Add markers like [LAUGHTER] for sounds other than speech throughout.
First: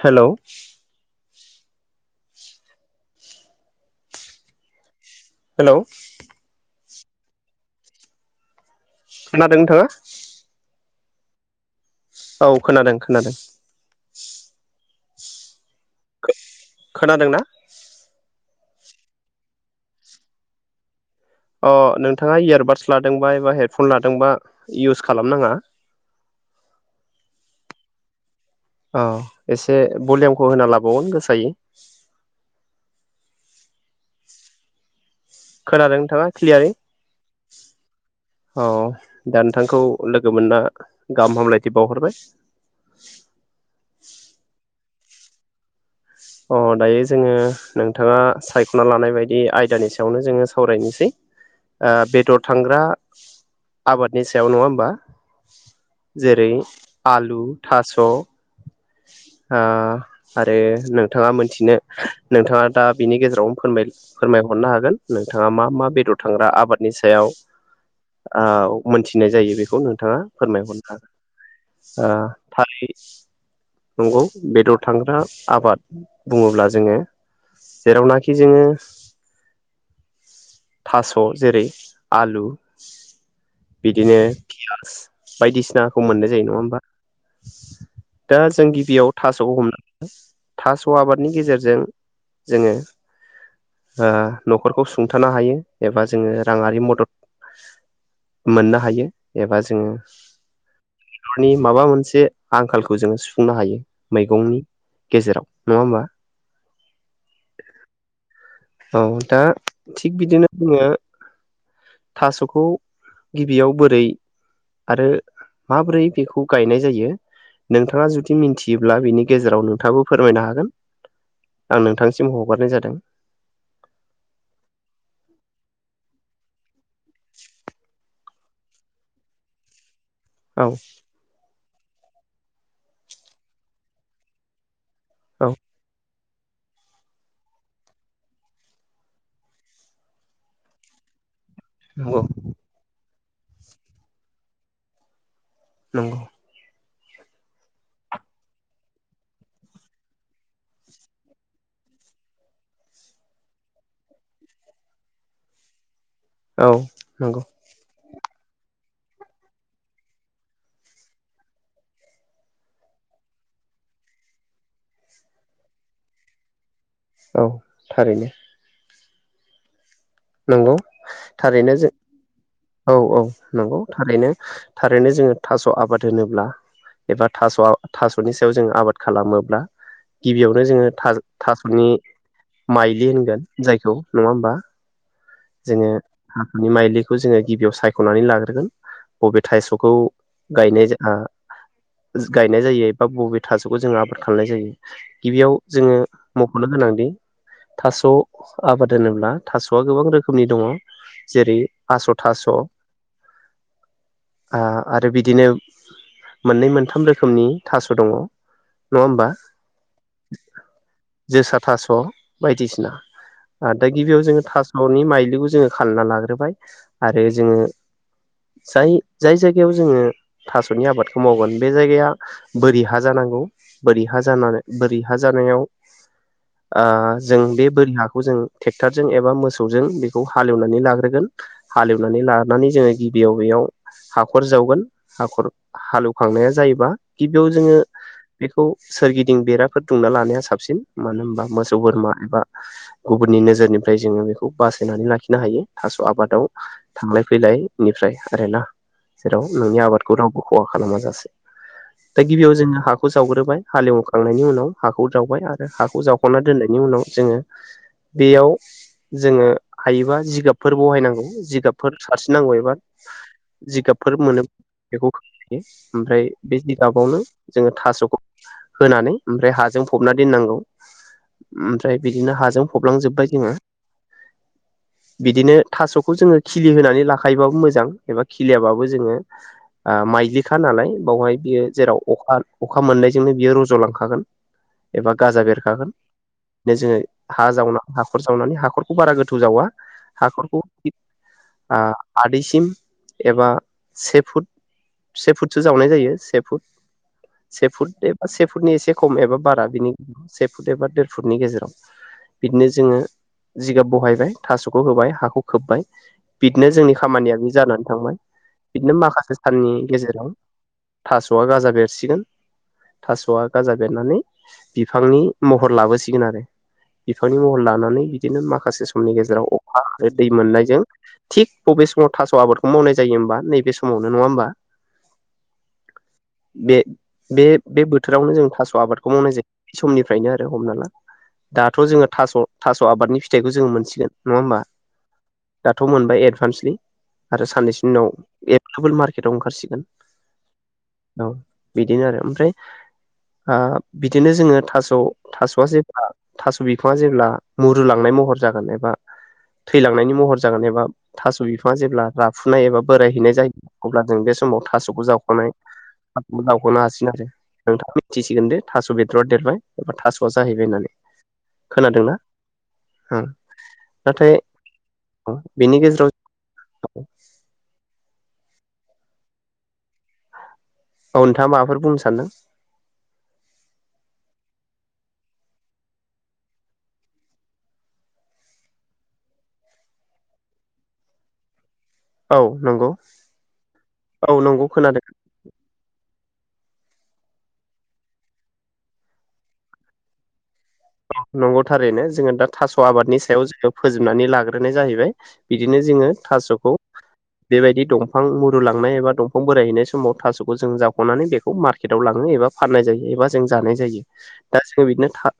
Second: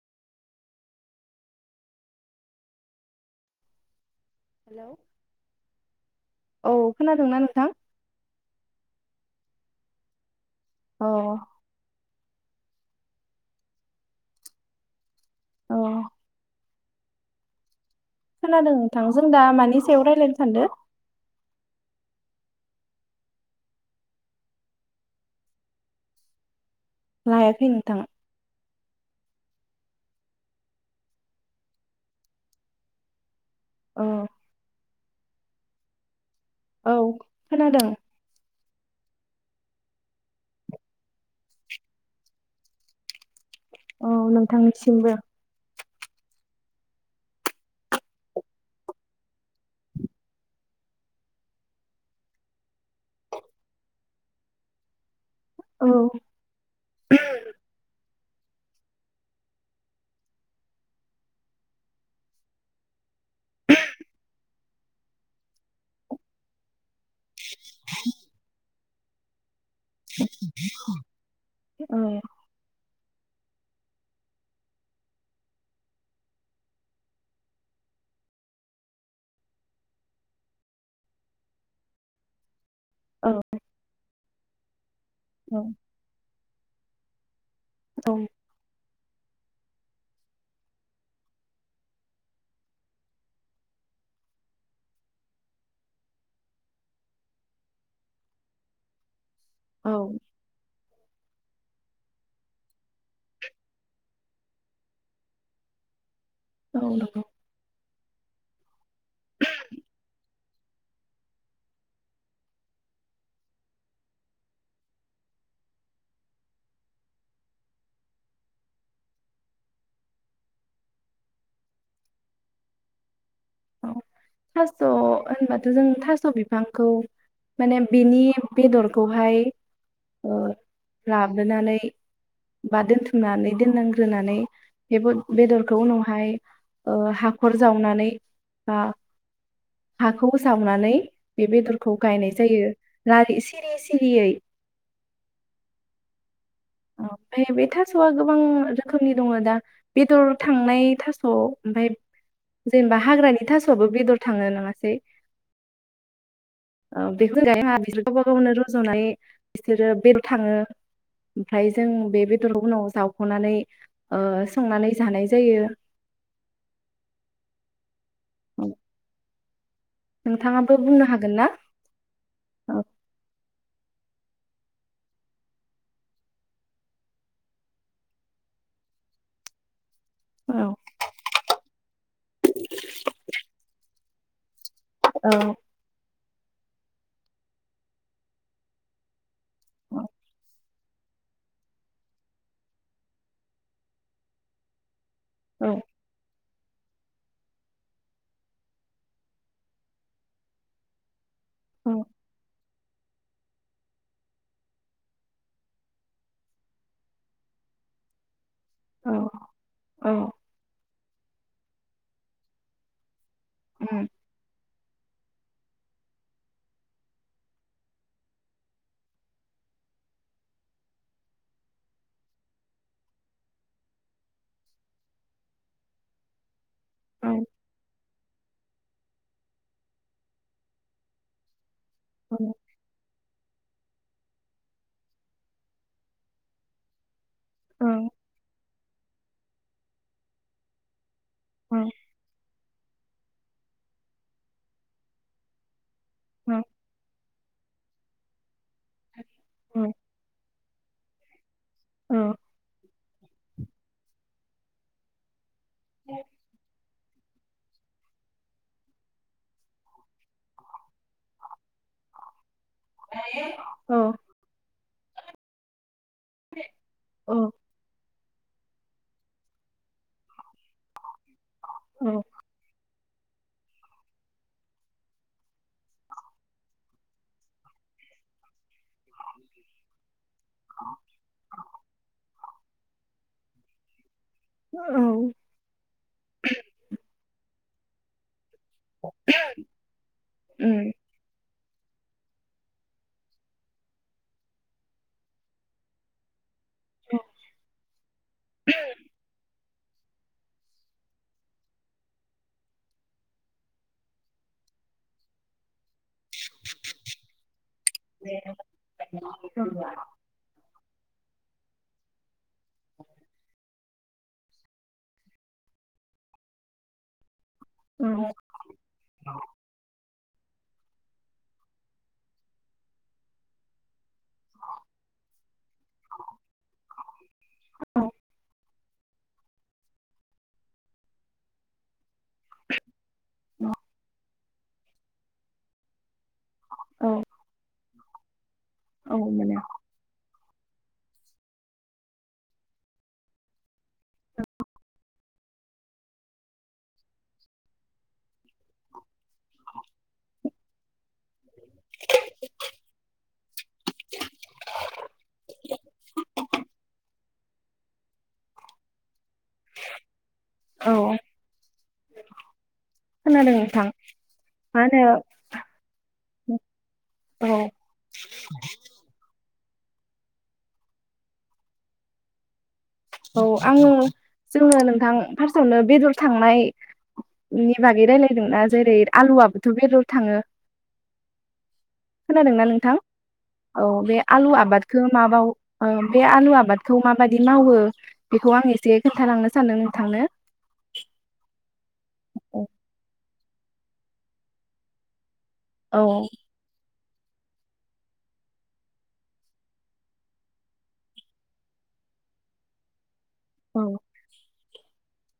हेल'। Hello. Hello. औ खोनादोंना नोंथां। खोनादों नोंथाङा। औ। औ खोनादों खोनादों। अ। खोनादोंना। खोनादों नोंथां जों दा मानि सायाव रायज्लायनो सानदों। अ नोंथाङा इयारबादस लादोंबा एबा हेडफन लादोंबा इउस खालाम नाङा। लायाखै नोंथां। औ एसे भलिमखौ होना लाबावगोन गोसायै। औ। खोनादों नोंथाङा। औ खोनादों। अ दा नोंथांखौ लोगो मोनना गाहाम हामलायथि बावहरबाय औ नोंथांनिसि मबो अ दायो जोङो नोंथाङा सायख'ना लानाय बायदि आयदानि सायावनो जोङो सावरायनोसै बेदर थांग्रा आबादनि सायाव नङा होमबा? औ जेरै आलु थास' आरो नोंथाङा मोनथिनो नोंथाङा दा बिनि गेजेरावनो फोरमाय फोरमायह मोननो हागोन नोंथाङा मा मा बेदर थांग्रा आबादनि सा सायाव औ मोनथिनाय जायो बे खौ नोंथाङा फोरमायहरनो हागोन ओ थालि नंगौ बेदर थांग्रा आबाद बुङोब्ला जोङो जेरावनाखि जोङो थास' जेरै आलु औ बिदिनो [UNINTELLIGIBLE] बायदिसिनाखौ मोननाय जायो नङा होमबा? औ दा जों गिबियाव थास' हमनो ह थास' आबादनि गेजेरजों जोङो ओ न'खरखौ सुंथानो हायो एबा जोङो राङारि मदद मोननो हायो। एबा जोङो औ बेरनि माबा मोनसे आंखालखौ जोङो सुफुंनो हायो मैगंनि गेजेराव नङा होमबा? औ नंगौ औ दा थिग बिदिनो जोङो थास'खौ गिबियाव बोरै आरो माबोरै बेखौ गायनाय जायो नोंथाङा जुदि मिथियोब्ला बिनि गेजेराव नोंथाङाबो फोरमायनो हागोन आं नोंथांसिम हगारनाय जादों औ थास' होनबाथ' जों थास' बिफांखौ माने बिनि बेदरखौहाय ओ औ लाबोनानै बा दोनथुमनानै दोननांग्रोनानै [UNINTELLIGIBLE] औ बेदरखौ उनावहाय ओ हाखर जावनानै बा हाखौ जावनानै बे बेदरखौ नंगौ गायनाय जायो। लारि सिरि सिरियै नंगौ ओमफ्राय बे थास'आ गोबां रोखोमनि दङ दा बेदर थांनाय थास'आव ओमफ्राय जेनेबा हाग्रानि थास'आबो बेदर थाङो नङासै औ नंगौ [UNINTELLIGIBLE] गावबा गावनो रज'नानै बिसोरो बेदर थाङो ओमफ्राय जों बे बेदर उनाव जावख'नानै ओ संनानै जानाय जायो। औ थारैनो औ नोंगौ ना थारैनो जों औ औ नंगौ थारैनो थारैनो जोङो थास' आबाद होनोब्ला एबा थास' थास'नि सायाव जोङो आबाद खालामोब्ला औ गिबियावनो जोङो था थास'नि माइलि होनगोन जायखौ नङा होमबा औ जोङो। माइलिखौ जोङो गिबियाव सायख'नानै लाग्रोगोन बबे थास'खौ औ गायनाय गायनाय जायो एबा बबे थास'खौ जोङो आबाद खालामनाय जायो। गिबियाव औ जोङो। मख'नो गोनांदि थास' आबाद होनोब्ला थास'आ गोबां रोखोम रोखोमनि दङ जेरै औ आस' थास'आ आरो बिदिनो मोननै मोनथाम रोखोमनि थास' दङ। नङा औ होनबा। औ जोसा थास' बायदिसिना। आरो दा गिबियाव जोङो थास'नि जोङो खालामनानै लाग्रोबाय आरो जोङो जाय जाय जायगायाव जोङो थास'नि आबादखौ मावगोन बे जायगाया बोरि हा जानांगौ बोरि हा जानानै बोरि हा जानायाव। ओ जों बे बोरि हा हखौ जों ट्रेकटरजों एबा मोसौजों। बेखौ हालेवनानै लाग्रोगोन। हालेवनानै लानानै जोङो गिबियाव बेयाव हाखर जावगोन हाखर हालेवखांनाया जायोबा गिबियाव जोङो औ बेखौ सोरगिदिं बेराफोर दुंमना लानाया साबसिन। मानो होनबा मोसौ बोरमा एबा गुबुननि नोजोरनिफ्राय जोङो बेखौ बास नानै लाखिनो हायो। थास' आबादाव औ थांलाय फैलाय बेनिफ्राय आरो ना । जेराव औ नोंनि आबादखौ रावबो खहा खालामा जासे। औ दा गिबियाव जोङो हा खौ जावग्रोबाय हालेवखांनायनि उनाव हाखौ जावबाय आरो हाखौ जावखांना दोननायनि उनाव जोङो बेयाव जोङो हायोबा जिगाबफोर बहायनांगौ जिगाबफोर सारस्रिनांगौ एबा औ जिगाबफोर मोनो। बेखौ खोब [UNINTELLIGIBLE] ओमफ्राय बे जिगाबावनो औ जोङो थास'खौ होनानै ओमफ्राय हाजों फबना दोननांगौ। ओमफ्राय औ बिदिनो हाजों फब - फबलांजोब्बाय जों। बिदिनो थास'खौ जोङो खिलिहोनानै लाखायोबाबो मोजां एबा खिलियाबो जोङो माइदिखा नालाय बेवहाय बियो जेराव अखा अखा मोननायजोंनो बियो रज'लांखागोन। एबा गाजा बेरखागोन बेनो जोङो हा जावना। हाखर जावनानै हाखर जावा हाखरखौ। आ-आदैसिम एबा से फुट से फुटसो जावनाय जायो से फुट से फुट एबा से फुटनि एसे खम एबा बारा बिनि से फुट एबा देर फुटनि गेजेराव बिदिनो जोङो जिगाब बहाय थास'खौ होबाय हाखौ खोब्बाय बिदिनो जोंनि खामानियाबो जानानै थांबाय बिदिनो माखासे साननि गेजेराव थास'आ गाजा बेरसिगोन थास'आ गाजा बेरनानै बिफांनि महर लाबोसिगोन आरो बिफां महर लानानै बिदिनो माखासे सम गेजेराव अखा आरो दै मोननायजों थिग बबे समाव थास' आबादखौ मावनाय जायो होमबा नैबे समावनो। नङा होमबा बे-बे-बे बोथोरावनो जों थास' आबादखौ मावनाय जायो समनिफ्रायनो आरो हमना ला दाथ' जोङो थास' थास' आबादनि फिथाइखौ जो मोन नङा होमबा दाथ' मोनबाय ए [UNINTELLIGIBLE] औ आरो साननैसो [UNINTELLIGIBLE] [UNINTELLIGIBLE] मार्केटाव मोनो ओंखारसिगोन। औ बिदिनो आरो ओमफ्राय ओ बिदिनो जोङो थास' थास'आ जेब्ला थास' बिफाङा जेब्ला मुरुलांनाय महर जागोन बा थैलांनायनि महर जागोन एबा थास' बिफां जेब्ला राफुनाय एबा बोरायहैनाय जायो अब्ला जों बे समाव थास'खौ जावख'नाय जावख'नो हासिगोन आरो नोंथाङा मिथिसिगोन दे थास' बेदरा देरबाय एबा थास' ज जाहैबाय होननानै औ खोनादोंना होम। [UNINTELLIGIBLE] नोंथां मा होनो बेनि गेजेराव औ [INAUDIBLE] औ नोंथाङा माबाफोर बुंनो सानदों? औ आङो जोङो नोंथां फार्स्टआवनो बेदर थांनायनि बागै रायलायदोंना जेरै आलुआबोथ' बेदर थाङो। औ खोनादोंना नंगौ नोंथां औ बे आलु नंगौ खोनादों आबादखो माबाव ओ बे आलु आबाद आबादखौ माबादि मावो बेखौ आं एसे खोन्थालांनो सानदों नोंथांनो। [UNINTELLIGIBLE] नंगौ थारैनो जोङो दा औ थास' आबादनि सायाव जों बेयाव फोजोबनानै लाग्रोनाय जाहैबाय। बिदिनो जोङो औ थास'खौ बेबायदि दंफां मुरु लांनाय एबा दंफां बोरायहैनाय समाव थास'खौ जों जावख'नानै बेखौ मार्केटआव लाङो एबा फाननाय जायो एबा जों जानाय औ जायो। दा जोङो बिदिनो था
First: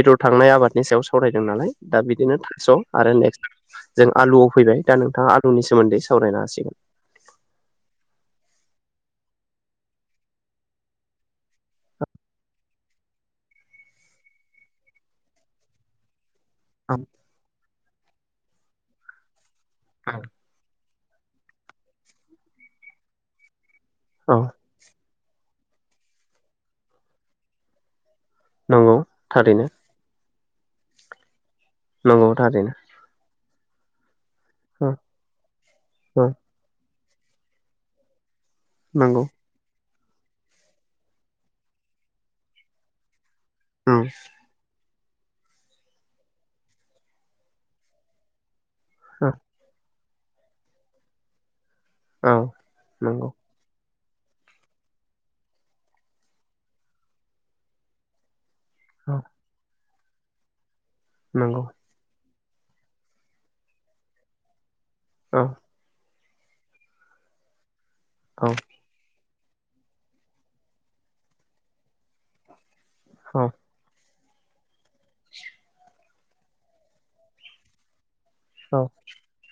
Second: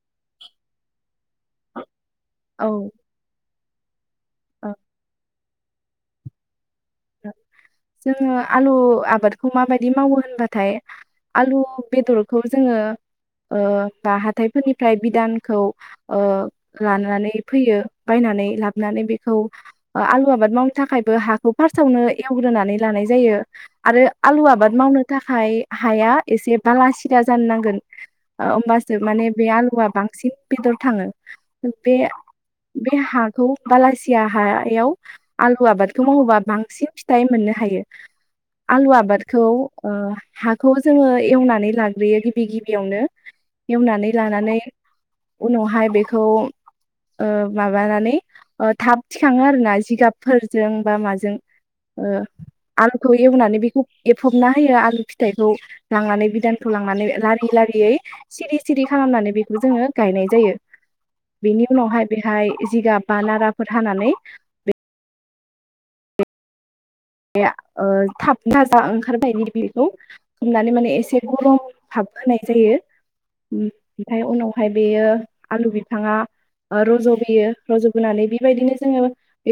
बेदर थांनाय आबादनि सायाव फरायदों नालाय दा बिदिनो औ थाक्स'आरो नेक्स्ट जों आलुआव फैबाय दा नोंथाङा आल ननि सोमोन्दै सावरायनो हासिगोन । जोङो आलु आबादखौ माबायदि मावो होनबाथाय आलु बेदरखौ जोङो ओ बा हाथायफोरनिफ्राय बिदानखौ ओ लानानै फैयो । बायनानै लाबनानै बेखौ आं आलु आाबाद मावनो थाख खायबो हाखौ फार्स्टावनो एवग्रोनानै लानाय जायो । आरो औ आलु आबाद मावनो थाखाय हाया एसे बालासिदा जानो नांगोन। नंगौ ओमबासो माने बे थारैनो आलुआ बांसिन बेदर थाङो बे नंगौ थारैनो बे हाखौ बालासि या हायाव औ आलु आबादखौ औ मावोबा बांसिन फिथाइ मोननो हायो । आलु नंगौ आबादखौ ओ हाखौ जोङो एवनानै लाग्रोयो गिबि गिबियावनो औ एवनानै लानानै । उनावहाय बेखौ ओ माबानानै ओ थाब थिखाङो आरो ना जिगाब फोरजों बा माजों ओ औ औ आलुखौ नंगौ एवनानै बेखौ एफबना होयो आलु फिथाइखौ लांनानै बिदानखौ लांनानै लारि -लारियै सिरि सिरि औ खालामनानै बेखौ जोङो गायनाय जायो नंगौ बेनि उनावहाय बेहाय जिगाब बा नाराफोर हानानै बे औ या ओ थाब औ गाजा ओंखारबाय बेखौ होमनानै माने एसे गरम थाब होनाय जायो औ उम ओमफ्राय उनावहाय बेयो आलु बिफाङा रज'बोयो रज'बोनानै बेबायदिनो औ जोङो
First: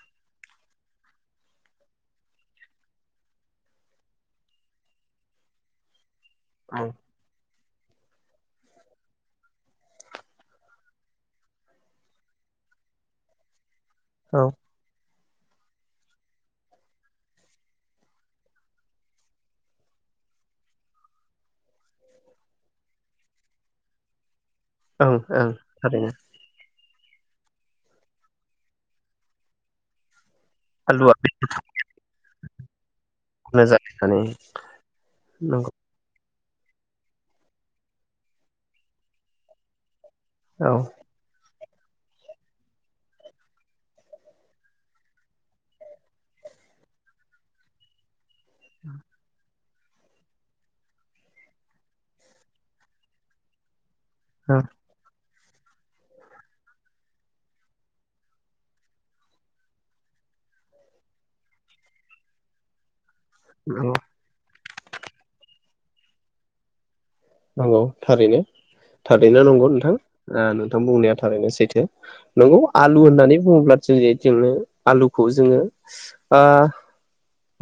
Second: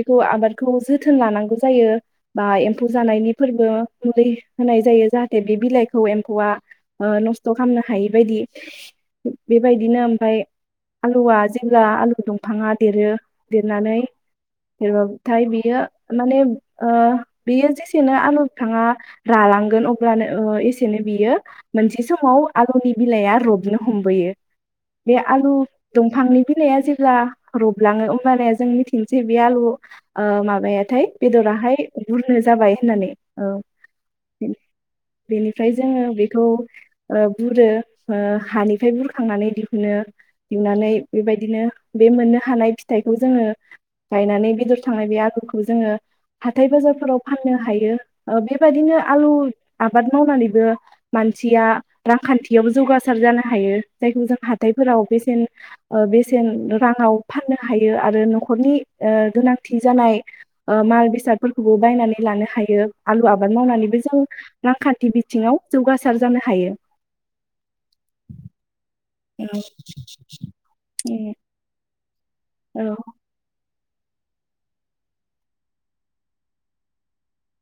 खौ आबादखौ जोथोन लानांगौ जायो बा एम्फौ जानायनि फोरबो मुलि होनाय जायो जाहाथे बे बिलाइखौ एम फौआ औ ओ न स्थ' खालामनो हायि बायदि बेबायदिनो ओमफ्राय आलुआ जेब्ला आलु दंफाङा देरो देर नानै औ [UNINTELLIGIBLE] नाथाय बियो माने ओ बेयो जेसेनो आलु बिफाङा रालांगोन अब्लानो ओ एसेनो बियो मोनसे समाव आलुनि बिलाइआ रबनो हमबोयो ओं बे ओं आलु थारैनो दंफांनि बिलाइआ जे ब्ला रबलाङो होमब्लानिया जों मिथिनोसै बे आलु ओ माबायाथाय आलुआ बेदराहाय बुरनो जाबाय होननानै औ बेखौनो जानानै बेनिफ्राय नंगौ जोङो खौ ओ बुरो ओ हानिफ्राय बुरखांनानै दिहुनो औ दिहुननानै बेबायदिनो बे मोननो हानाय फिथाइखौ जोङो गायनानै बेदर थांनाय बे आलुखौ जोङो हा थाय बाजारफोराव फाननो हायो ओ बेबायदिनो आलु आबाद मावनानैबो मानसिया रांखान्थियावबो जौगासार जानो हायो जायखौ जों औ हाथायफोराव बेसेन बेसेन राङाव फाननो हायो आरो न'खरनि ओ गोनांथि जानाय ओ माल बेसाद फोरखौबो बायनानै लानो हायो आलु आबाद नंगौ मावनानैबो जों रांखान्थि बिथिङाव जौगासार जानो हायो औ थारैनो थारैनो नंगौ नोंथां नोंथां बुंनाया थारैनो सैथो नंगौ औ आलु होननानै बुङोब्ला जों जेजोंबो आलुखौ जोङो बा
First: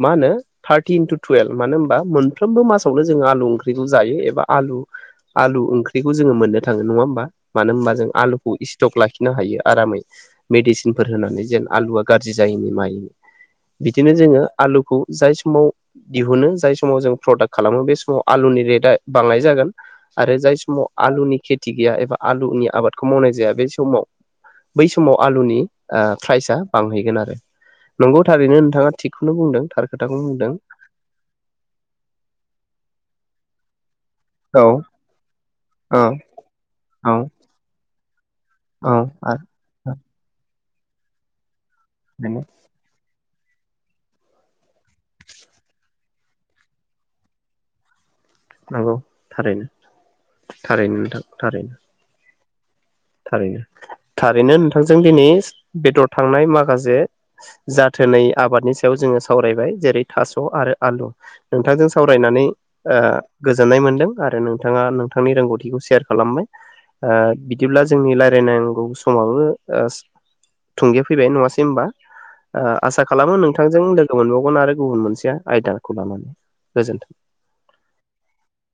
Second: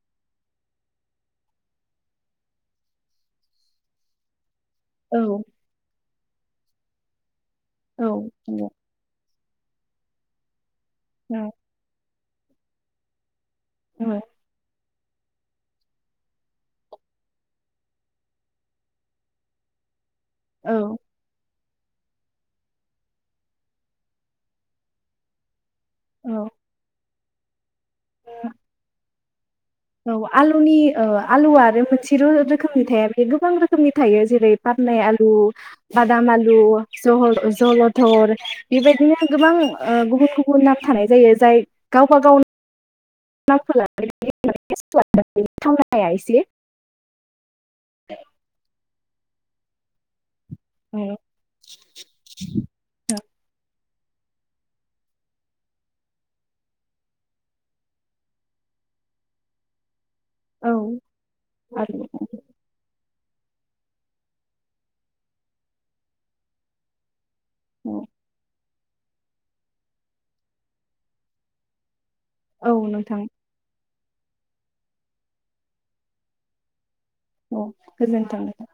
मा होनो थारटि इनटु टुयेल्भ। मानो होनबा मोनफ्रोमबो मासावनो जोंयो आलु ओंख्रिखौ जायो एबा आलु औ आलु ओंख्रि खौ जोङो मोननो थाङो । नङा होमबा? मानो होमबा औ जों आलुखौ इस्टक ला खिनो हायो आरामै मेदिसि फोर औ होनानै जेन आलुवा गाज्रि जायिनि मायिनि बिदिनो जोङो आलुखौ जाय समाव दिहुनो जाय समाव जों प्रडाक्ट खालामो बे समाव बालाय जागोन। आरो जाय समाव औ आलुनि खेथ थि गैया एबा आलुनि आबादखौ मावनाय जाया । बे समाव बै समाव आलुनि ओ औ प्राइजआ बांहैगोन आरो नंगौ औ थारैनो नोंथाङा थिग खौनो बुंदों। थार औ खोथाखौनो बुंदों आलुनि ओ आलुआ आरो मोनसेर' रोखोमनि थाया बे गोबां रोख थायो जेरै औ फाथनाय आलु, औ बादाम आलु, औ जहल ओ जलद। [UNINTELLIGIBLE] औ बेबायदिनो गोबां ओ आरो गुबुन गु [UNINTELLIGIBLE] थानाय जायो जाय नोंगौ। [UNINTELLIGIBLE] इसे। नंगौ थारैनो। थारैनो नोंथां थारैनो। [INAUDIBLE] थारैनो। थारैनो नोंथांजों दिनै बेदर थांनाय माखासे जाथोनै आबादनि सायाव जोङो सावरायबाय । जेरै थास' नंगौ आरो नोंथां आलु औ नोंथांजों आरो सावरायनानै ओ गोजोननाय मोनदों आरो नोंथाङा नोंथांनि रोंगौथिखौ सेयार खालामबाय ओ बि दिब्ला औ जोंनि लायरायनांगौ समाबो ओस थुंगे फैबाय। नङासै होमबा? ओ औ आसा नोंथां खालामो नोंथांजों लो गो मोनबावगोन आरो गुबुन मोनसेया आयदाखौ लानानै गोजोनथों। उम गोजोन्थों।